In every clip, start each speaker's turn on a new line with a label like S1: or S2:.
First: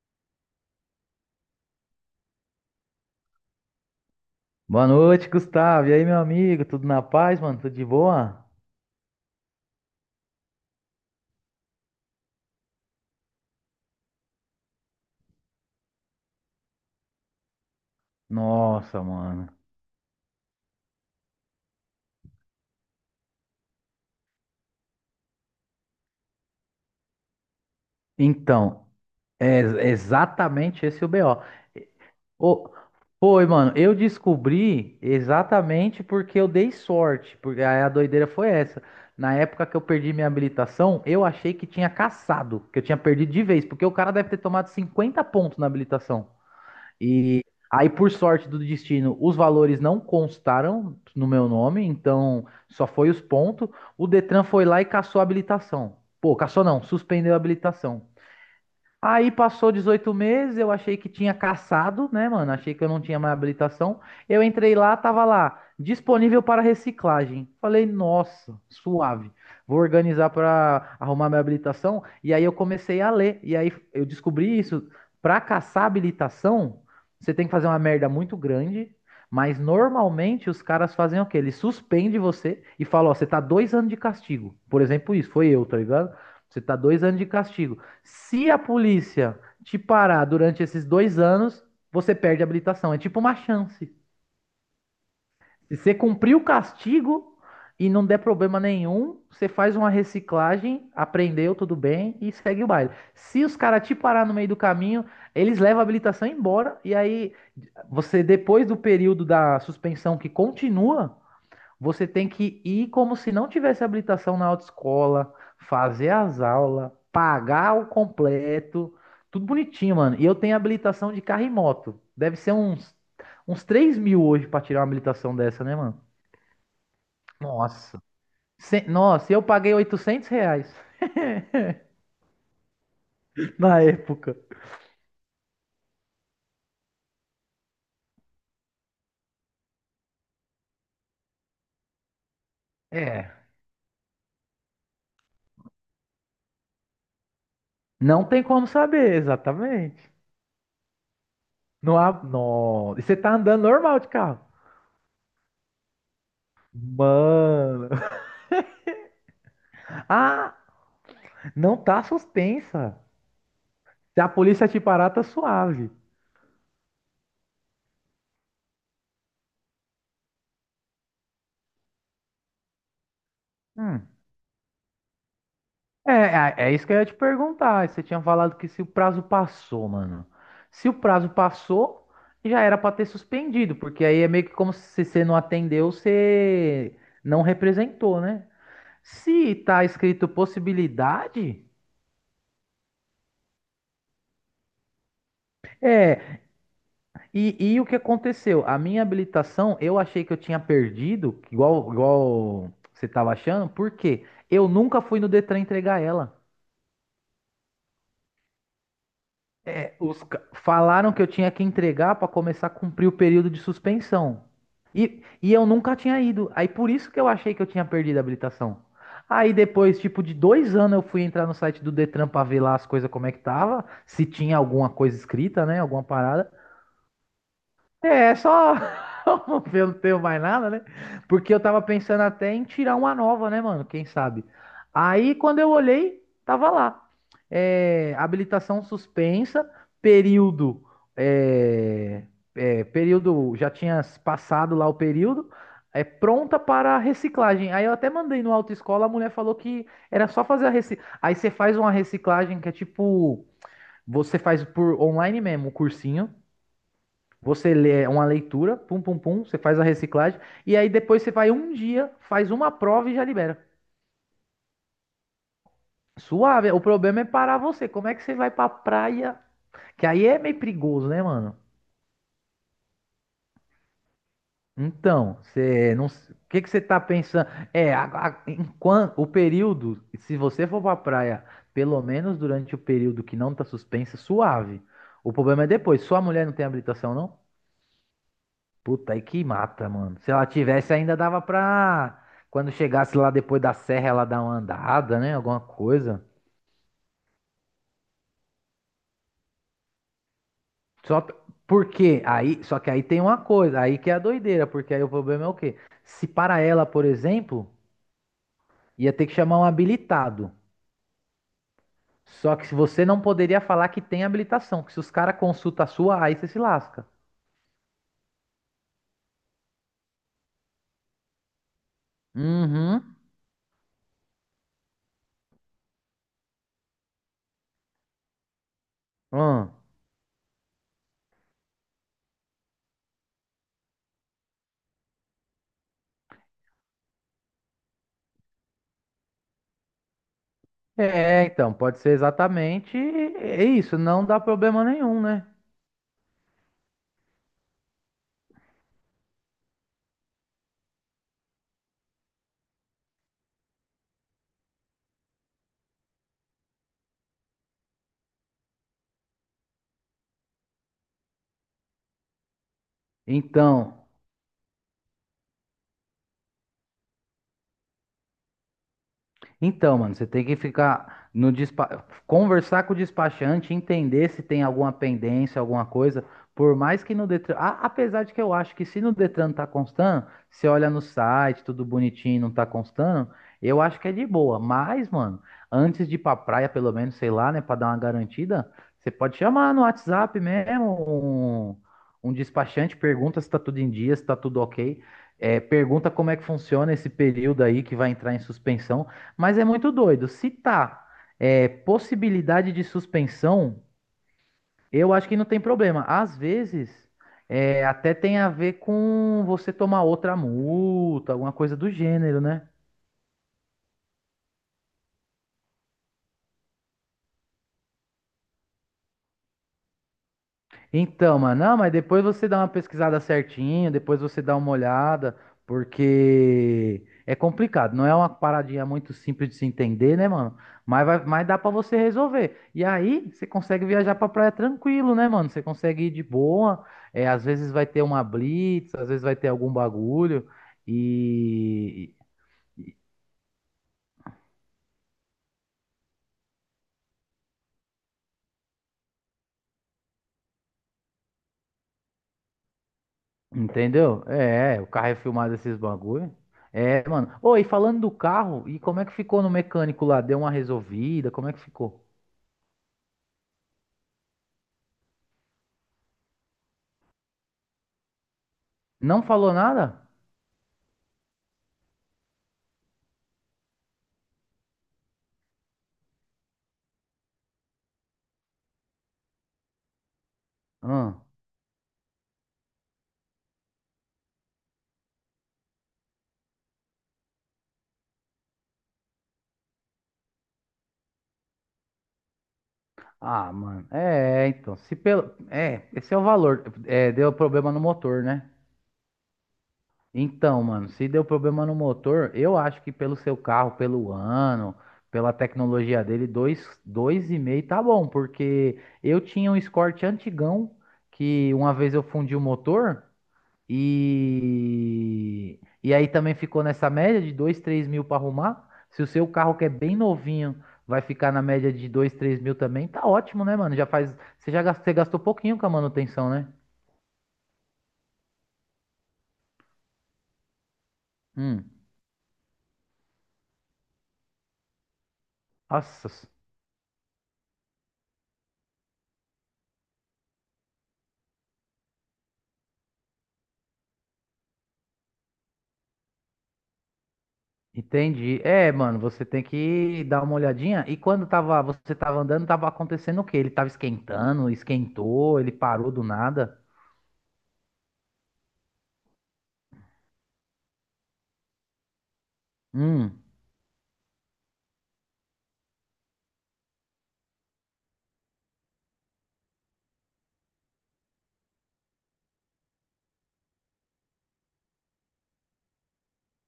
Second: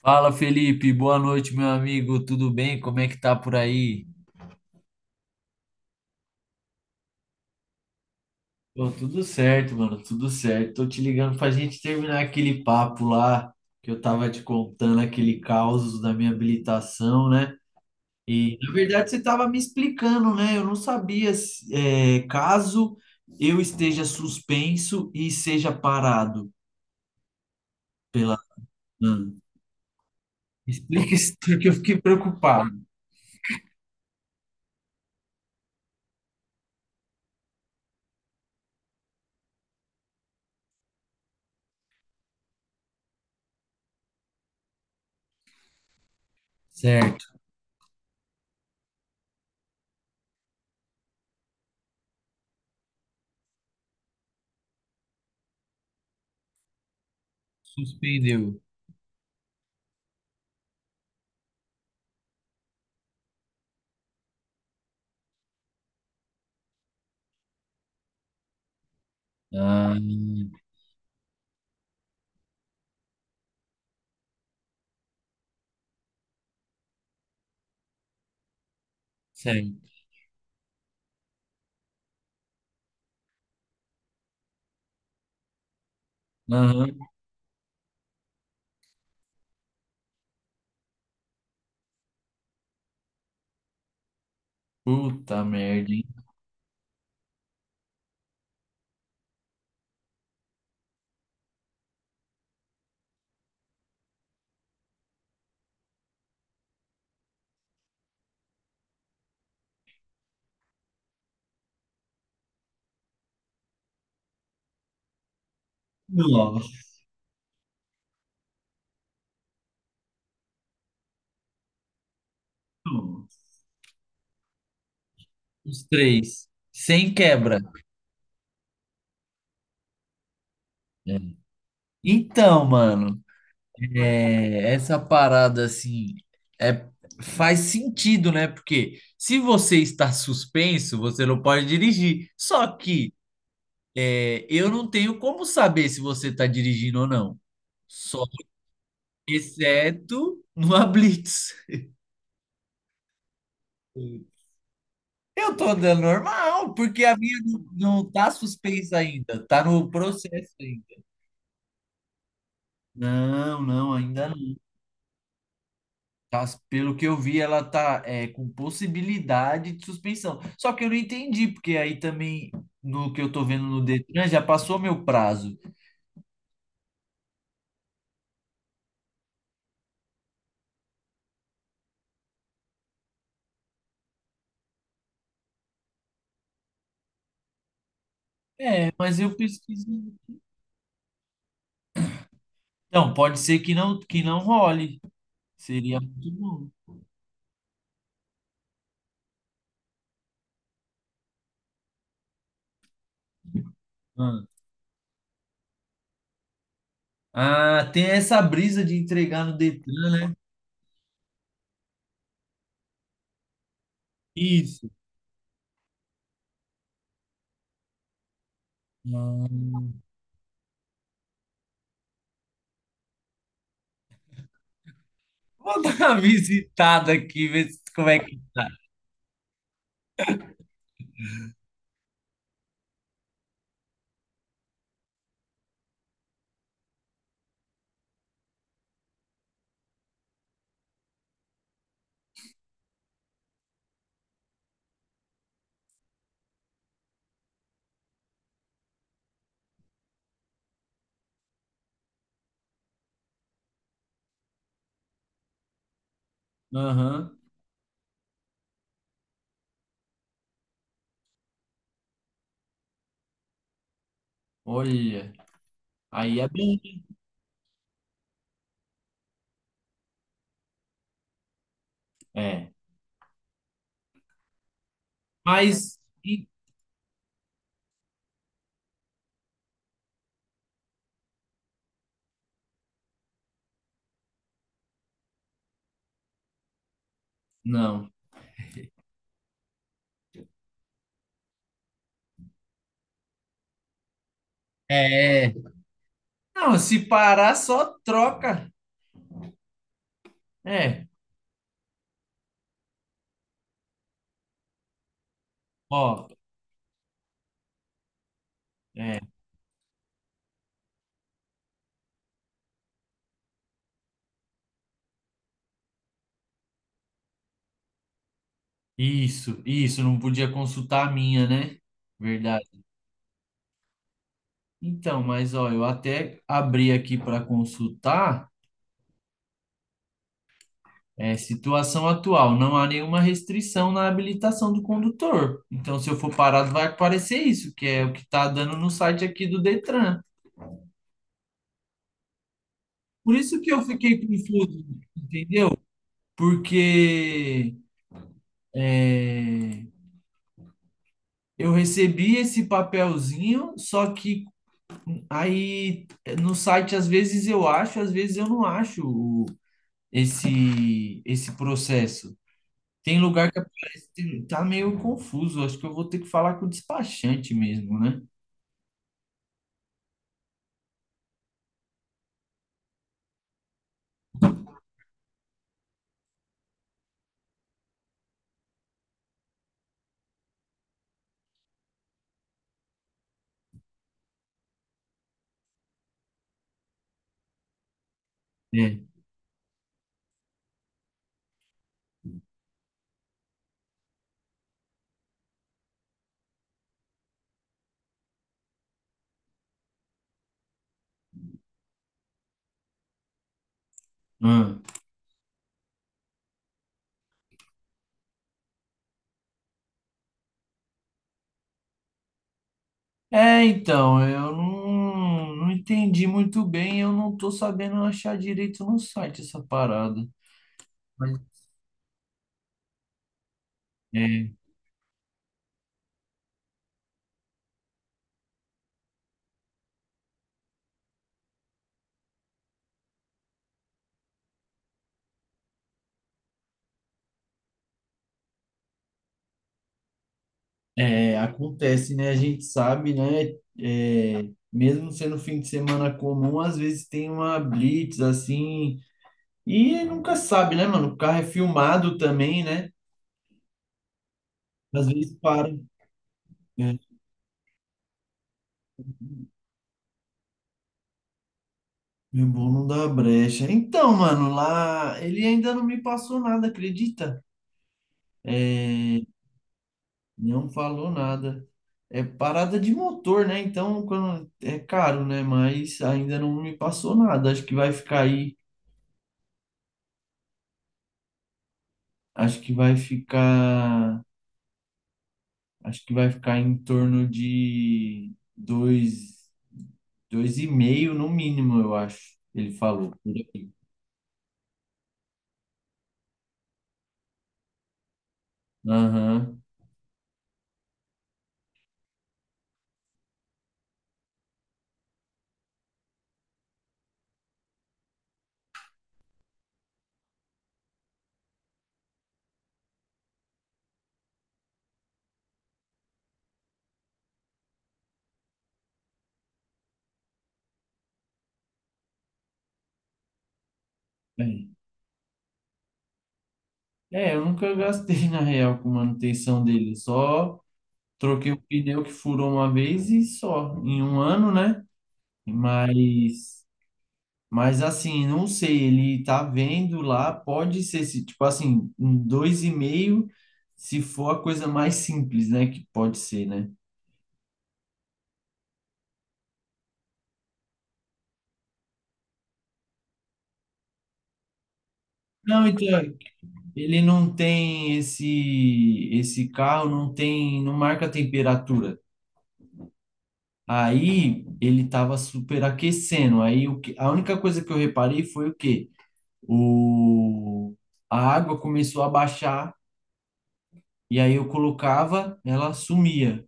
S1: Fala, Felipe, boa noite, meu amigo, tudo bem? Como é que tá por aí?
S2: Boa noite, Gustavo. E aí, meu amigo? Tudo na paz, mano? Tudo de boa?
S1: Pô, tudo certo, mano, tudo certo. Tô te ligando pra gente terminar aquele papo lá que eu tava te contando, aquele caos da minha habilitação, né? E na
S2: Nossa,
S1: verdade você tava
S2: mano.
S1: me explicando, né? Eu não sabia caso eu esteja suspenso e seja parado pela.
S2: Então,
S1: Hum.
S2: é exatamente esse o
S1: Explica
S2: B.
S1: isso porque eu
S2: E-
S1: fiquei
S2: o-
S1: preocupado.
S2: Ô, Foi, mano. Eu descobri exatamente porque eu dei sorte. Porque aí a doideira foi essa. Na época que eu perdi minha habilitação, eu achei que tinha caçado, que eu tinha perdido de vez, porque o cara deve ter tomado 50 pontos na habilitação.
S1: Certo,
S2: E aí, por sorte do destino, os valores não constaram no meu nome, então só foi os pontos. O Detran foi lá e cassou a habilitação. Pô, cassou não, suspendeu a habilitação.
S1: suspendeu.
S2: Aí passou 18 meses, eu achei que tinha caçado, né, mano? Achei que eu não tinha mais habilitação. Eu entrei lá, tava lá, disponível para reciclagem. Falei, nossa, suave. Vou
S1: Ah,
S2: organizar para arrumar minha habilitação. E aí eu comecei a ler. E aí eu descobri isso. Para caçar habilitação, você tem que fazer uma merda muito grande. Mas
S1: certo.
S2: normalmente os caras fazem o quê? Eles suspendem você e falam, ó, você tá 2 anos de castigo. Por exemplo, isso, foi eu, tá ligado? Você tá
S1: Aham.
S2: dois anos de castigo. Se a polícia te parar durante esses 2 anos, você perde a habilitação. É tipo uma chance.
S1: Puta
S2: Se
S1: merda,
S2: você
S1: hein?
S2: cumprir o castigo e não der problema nenhum, você faz uma reciclagem, aprendeu, tudo bem, e segue o baile. Se os caras te parar no meio do caminho, eles levam a habilitação embora, e aí você, depois do período da suspensão que continua, você tem que ir como se não tivesse habilitação na autoescola, fazer as
S1: Nossa,
S2: aulas, pagar o completo, tudo bonitinho, mano. E eu tenho habilitação de carro e moto. Deve ser uns 3 mil hoje pra tirar uma habilitação dessa, né,
S1: os
S2: mano?
S1: três. Sem quebra.
S2: Nossa. Nossa, eu paguei R$ 800
S1: É. Então, mano,
S2: na época.
S1: essa parada assim é, faz sentido, né? Porque se você está suspenso, você não pode dirigir. Só que
S2: É,
S1: eu não tenho como saber se você está dirigindo ou não. Só
S2: não tem como saber, exatamente.
S1: Exceto numa blitz.
S2: Não há. Não. E você tá andando normal de carro.
S1: Eu tô andando normal, porque a minha não,
S2: Mano.
S1: não tá suspensa ainda, tá no processo
S2: Ah,
S1: ainda.
S2: não tá suspensa.
S1: Não, não,
S2: Se
S1: ainda
S2: a
S1: não.
S2: polícia te parar, tá suave.
S1: Tá, pelo que eu vi, ela tá com possibilidade de suspensão. Só que eu não entendi, porque aí também, no que eu tô vendo no
S2: Hum.
S1: Detran, já passou meu prazo.
S2: É isso que eu ia te perguntar. Você tinha falado que se o prazo passou, mano. Se o prazo passou, já era pra ter suspendido, porque aí é meio que como se você não atendeu, você não representou, né?
S1: É, mas eu
S2: Se tá
S1: pesquisei.
S2: escrito possibilidade,
S1: Não, pode ser que não role. Seria muito
S2: é.
S1: bom.
S2: E o que aconteceu? A minha habilitação, eu achei que eu tinha perdido, igual você tava achando, porque
S1: Ah,
S2: eu nunca fui no Detran entregar ela.
S1: Ah, tem essa brisa de entregar no
S2: É,
S1: Detran, né?
S2: falaram que eu tinha que entregar para começar a cumprir o período de suspensão.
S1: Isso.
S2: E eu nunca tinha ido. Aí por isso que eu achei que eu tinha perdido a habilitação. Aí
S1: Ah,
S2: depois, tipo, de dois anos eu fui entrar no site do Detran para ver lá as coisas como é que tava, se tinha alguma coisa escrita, né?
S1: vou dar
S2: Alguma
S1: uma
S2: parada.
S1: visitada aqui, ver se- como
S2: É,
S1: é
S2: é
S1: que tá.
S2: só eu não tenho mais nada, né? Porque eu tava pensando até em tirar uma nova, né, mano? Quem sabe? Aí quando eu olhei, tava lá. É, habilitação suspensa, período. É, é, período. Já tinha passado lá o período. É pronta para reciclagem. Aí eu até mandei no autoescola, a mulher falou que era só fazer a reciclagem. Aí você faz uma reciclagem que é tipo. Você faz por online mesmo, o cursinho.
S1: Aham.
S2: Você lê uma leitura, pum, pum, pum, você faz a reciclagem, e aí depois você vai um dia, faz uma prova e já libera.
S1: Olha, aí é
S2: Suave, o
S1: bem.
S2: problema é parar você. Como é que você vai pra praia? Que aí é meio perigoso, né, mano?
S1: É.
S2: Então, você
S1: Mas.
S2: não. O que que você tá pensando? É, enquanto o período, se você for pra praia, pelo menos durante o período que não tá suspensa, suave. O problema é depois. Sua mulher não tem habilitação, não?
S1: Não.
S2: Puta, aí que mata, mano. Se ela tivesse, ainda dava pra. Quando chegasse lá depois da serra, ela dar uma andada, né?
S1: É,
S2: Alguma coisa.
S1: Não, se parar, só troca. É,
S2: Só p- Porque aí, só que aí tem uma coisa, aí que é a doideira, porque aí o problema é o quê? Se
S1: ó,
S2: para ela, por exemplo, ia
S1: é,
S2: ter que chamar um habilitado. Só que se você não poderia falar que tem habilitação, que se os caras consultam a sua, aí você se lasca.
S1: isso, isso, não podia consultar a minha, né? Verdade.
S2: Uhum.
S1: Então, mas ó, eu até abri aqui para consultar,
S2: Hum.
S1: situação atual, não há nenhuma restrição na habilitação do condutor. Então, se eu for parado, vai aparecer isso, que é o que está dando no site aqui do Detran.
S2: É, então, pode ser exatamente
S1: Por isso
S2: é
S1: que eu
S2: isso,
S1: fiquei
S2: não dá problema
S1: confuso,
S2: nenhum, né?
S1: entendeu? Porque é, eu recebi esse papelzinho, só que aí no site às vezes eu acho, às vezes eu não acho esse processo. Tem lugar que
S2: Então,
S1: aparece, tá meio confuso. Acho que eu vou ter que falar com o despachante mesmo, né?
S2: Então, mano, você tem que ficar no despa... conversar com o despachante, entender se tem alguma pendência, alguma coisa. Por mais que no Detran, apesar de que eu acho que se no Detran tá constando, você olha no site, tudo bonitinho, não tá constando, eu acho que é de boa. Mas, mano, antes de ir pra praia, pelo menos, sei lá, né, pra dar uma garantida,
S1: É.
S2: você pode chamar no WhatsApp mesmo um, despachante, pergunta se tá tudo em dia, se tá tudo ok. É, pergunta como é que funciona esse período aí que vai entrar em suspensão. Mas é muito doido. Se tá possibilidade de suspensão,
S1: Ah.
S2: eu acho que não tem problema. Às vezes, até tem a ver com você tomar outra multa, alguma coisa do gênero, né?
S1: É, então, eu não entendi muito bem, eu não tô sabendo achar direito no site essa parada. Mas,
S2: Então, mano, não, mas depois você dá uma pesquisada certinho, depois você
S1: é,
S2: dá uma olhada, porque é complicado, não é uma paradinha muito simples de se entender, né, mano? Mas, vai, mas dá pra você resolver. E aí, você consegue viajar pra praia tranquilo, né, mano? Você consegue ir de boa, é, às vezes vai ter uma blitz, às vezes vai ter algum bagulho,
S1: Acontece,
S2: e
S1: né? A gente sabe, né? É, mesmo sendo fim de semana comum, às vezes tem uma blitz assim, e nunca sabe, né, mano? O carro é filmado também, né?
S2: entendeu? É, o
S1: Às
S2: carro é
S1: vezes
S2: filmado
S1: para.
S2: esses bagulho.
S1: É,
S2: É, mano. Ô, e falando do carro, e como é que ficou no mecânico lá? Deu uma resolvida? Como é que ficou?
S1: meu bom não dá brecha. Então, mano, lá ele ainda não me passou nada, acredita? É,
S2: Não falou nada?
S1: não falou nada. É parada de motor, né? Então, quando é caro, né? Mas ainda não me passou nada. Acho que vai ficar aí.
S2: Hum.
S1: Acho que vai ficar. Acho que vai ficar em torno de dois, dois e meio no mínimo, eu acho. Ele falou, por
S2: Ah,
S1: aí.
S2: mano. É, então. Se pelo... É, esse é o valor. É, deu problema no motor, né?
S1: Aham.
S2: Então, mano, se deu problema no motor, eu acho que pelo seu carro, pelo ano, pela tecnologia dele, dois, dois e meio tá bom, porque eu tinha um Escort antigão que uma vez eu fundi o motor. E aí também ficou nessa média de 2 3 mil para arrumar. Se o seu carro que é bem novinho vai ficar na média de 2 3 mil também, tá ótimo, né, mano? Já faz. Você já
S1: É,
S2: gastou, você gastou pouquinho com a manutenção, né?
S1: Eu nunca gastei na real com manutenção dele. Só troquei o
S2: Hum.
S1: pneu que furou uma vez e só, em um ano, né?
S2: Nossa,
S1: Mas, mas assim, não sei. Ele tá vendo lá, pode ser, se, tipo assim, um dois e meio, se for a coisa mais simples, né? Que pode ser, né?
S2: entendi. É, mano, você tem que dar uma olhadinha. E quando tava, você tava andando, tava acontecendo o quê? Ele tava esquentando, esquentou, ele
S1: Não,
S2: parou do
S1: então.
S2: nada.
S1: Ele não tem esse carro, não tem, não marca a temperatura.
S2: Hum,
S1: Aí ele estava superaquecendo. Aí o que, a única coisa que eu reparei foi o quê? O A água começou a baixar e aí eu colocava, ela sumia.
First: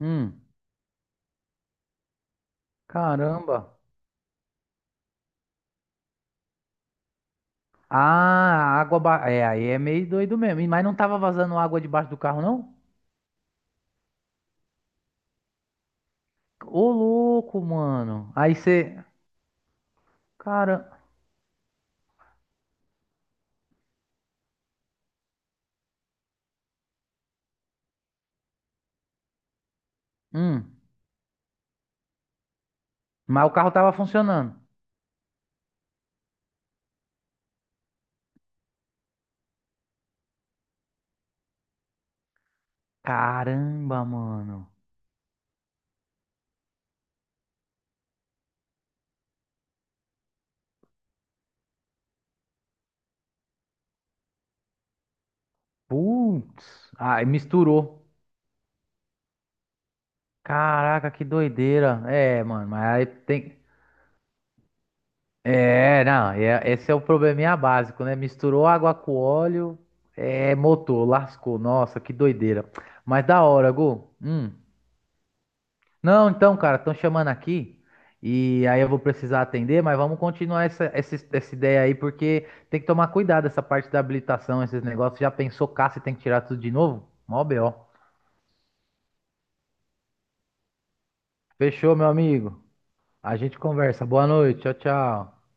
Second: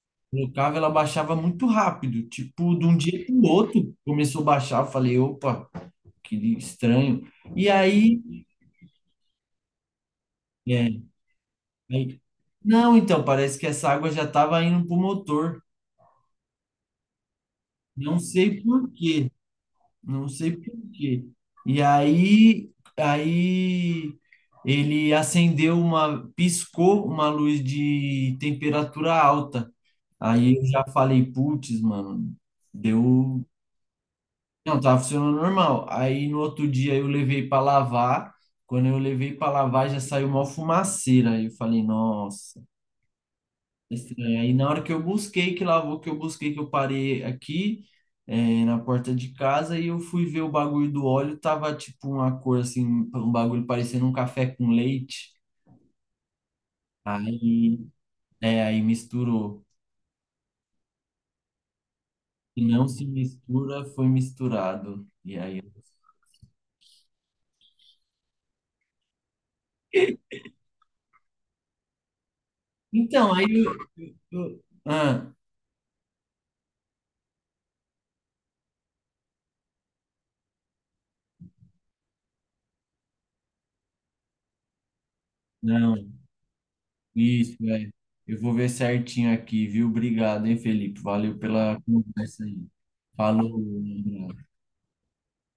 S2: hum.
S1: Colocava, ela baixava muito rápido, tipo de um dia para o
S2: Caramba.
S1: outro começou a baixar. Eu falei, opa, que estranho. E aí,
S2: Ah, água. É, aí é meio doido mesmo. Mas não
S1: é,
S2: tava vazando água debaixo do
S1: aí-
S2: carro, não?
S1: não, então parece que essa água já estava indo para o motor.
S2: Ô, louco,
S1: Não
S2: mano. Aí
S1: sei por
S2: você.
S1: quê, não sei por
S2: Cara.
S1: quê. E aí, ele acendeu uma, piscou uma luz de temperatura alta. Aí eu
S2: Hum.
S1: já falei, putz, mano, deu.
S2: Mas o carro tava funcionando.
S1: Não, tava funcionando normal. Aí no outro dia eu levei para lavar. Quando eu levei para lavar, já saiu uma fumaceira. Aí eu falei, nossa,
S2: Caramba,
S1: estranho. Aí na
S2: mano.
S1: hora que eu busquei, que lavou, que eu busquei, que eu parei aqui, na porta de casa, e eu fui ver o bagulho do óleo, tava tipo uma cor assim, um bagulho parecendo um café com leite.
S2: Putz. Aí
S1: Aí,
S2: misturou.
S1: aí misturou.
S2: Caraca, que doideira. É,
S1: Se
S2: mano, mas
S1: não se
S2: aí tem.
S1: mistura, foi misturado. E aí.
S2: É, não. Esse é o probleminha básico, né? Misturou água com óleo. É, motor, lascou. Nossa, que doideira. Mas
S1: Então,
S2: da
S1: aí
S2: hora, Gu. Hum.
S1: ah,
S2: Não, então, cara, estão chamando aqui e aí eu vou precisar atender, mas vamos continuar essa, essa, ideia aí, porque tem que tomar cuidado essa parte da habilitação, esses negócios. Já pensou
S1: não,
S2: caça e tem que tirar tudo de novo? Mó
S1: isso,
S2: BO.
S1: é. Eu vou ver certinho aqui, viu? Obrigado, hein, Felipe? Valeu pela
S2: Fechou, meu
S1: conversa
S2: amigo.
S1: aí.
S2: A gente
S1: Falou,
S2: conversa.
S1: um
S2: Boa
S1: abraço.
S2: noite. Tchau, tchau.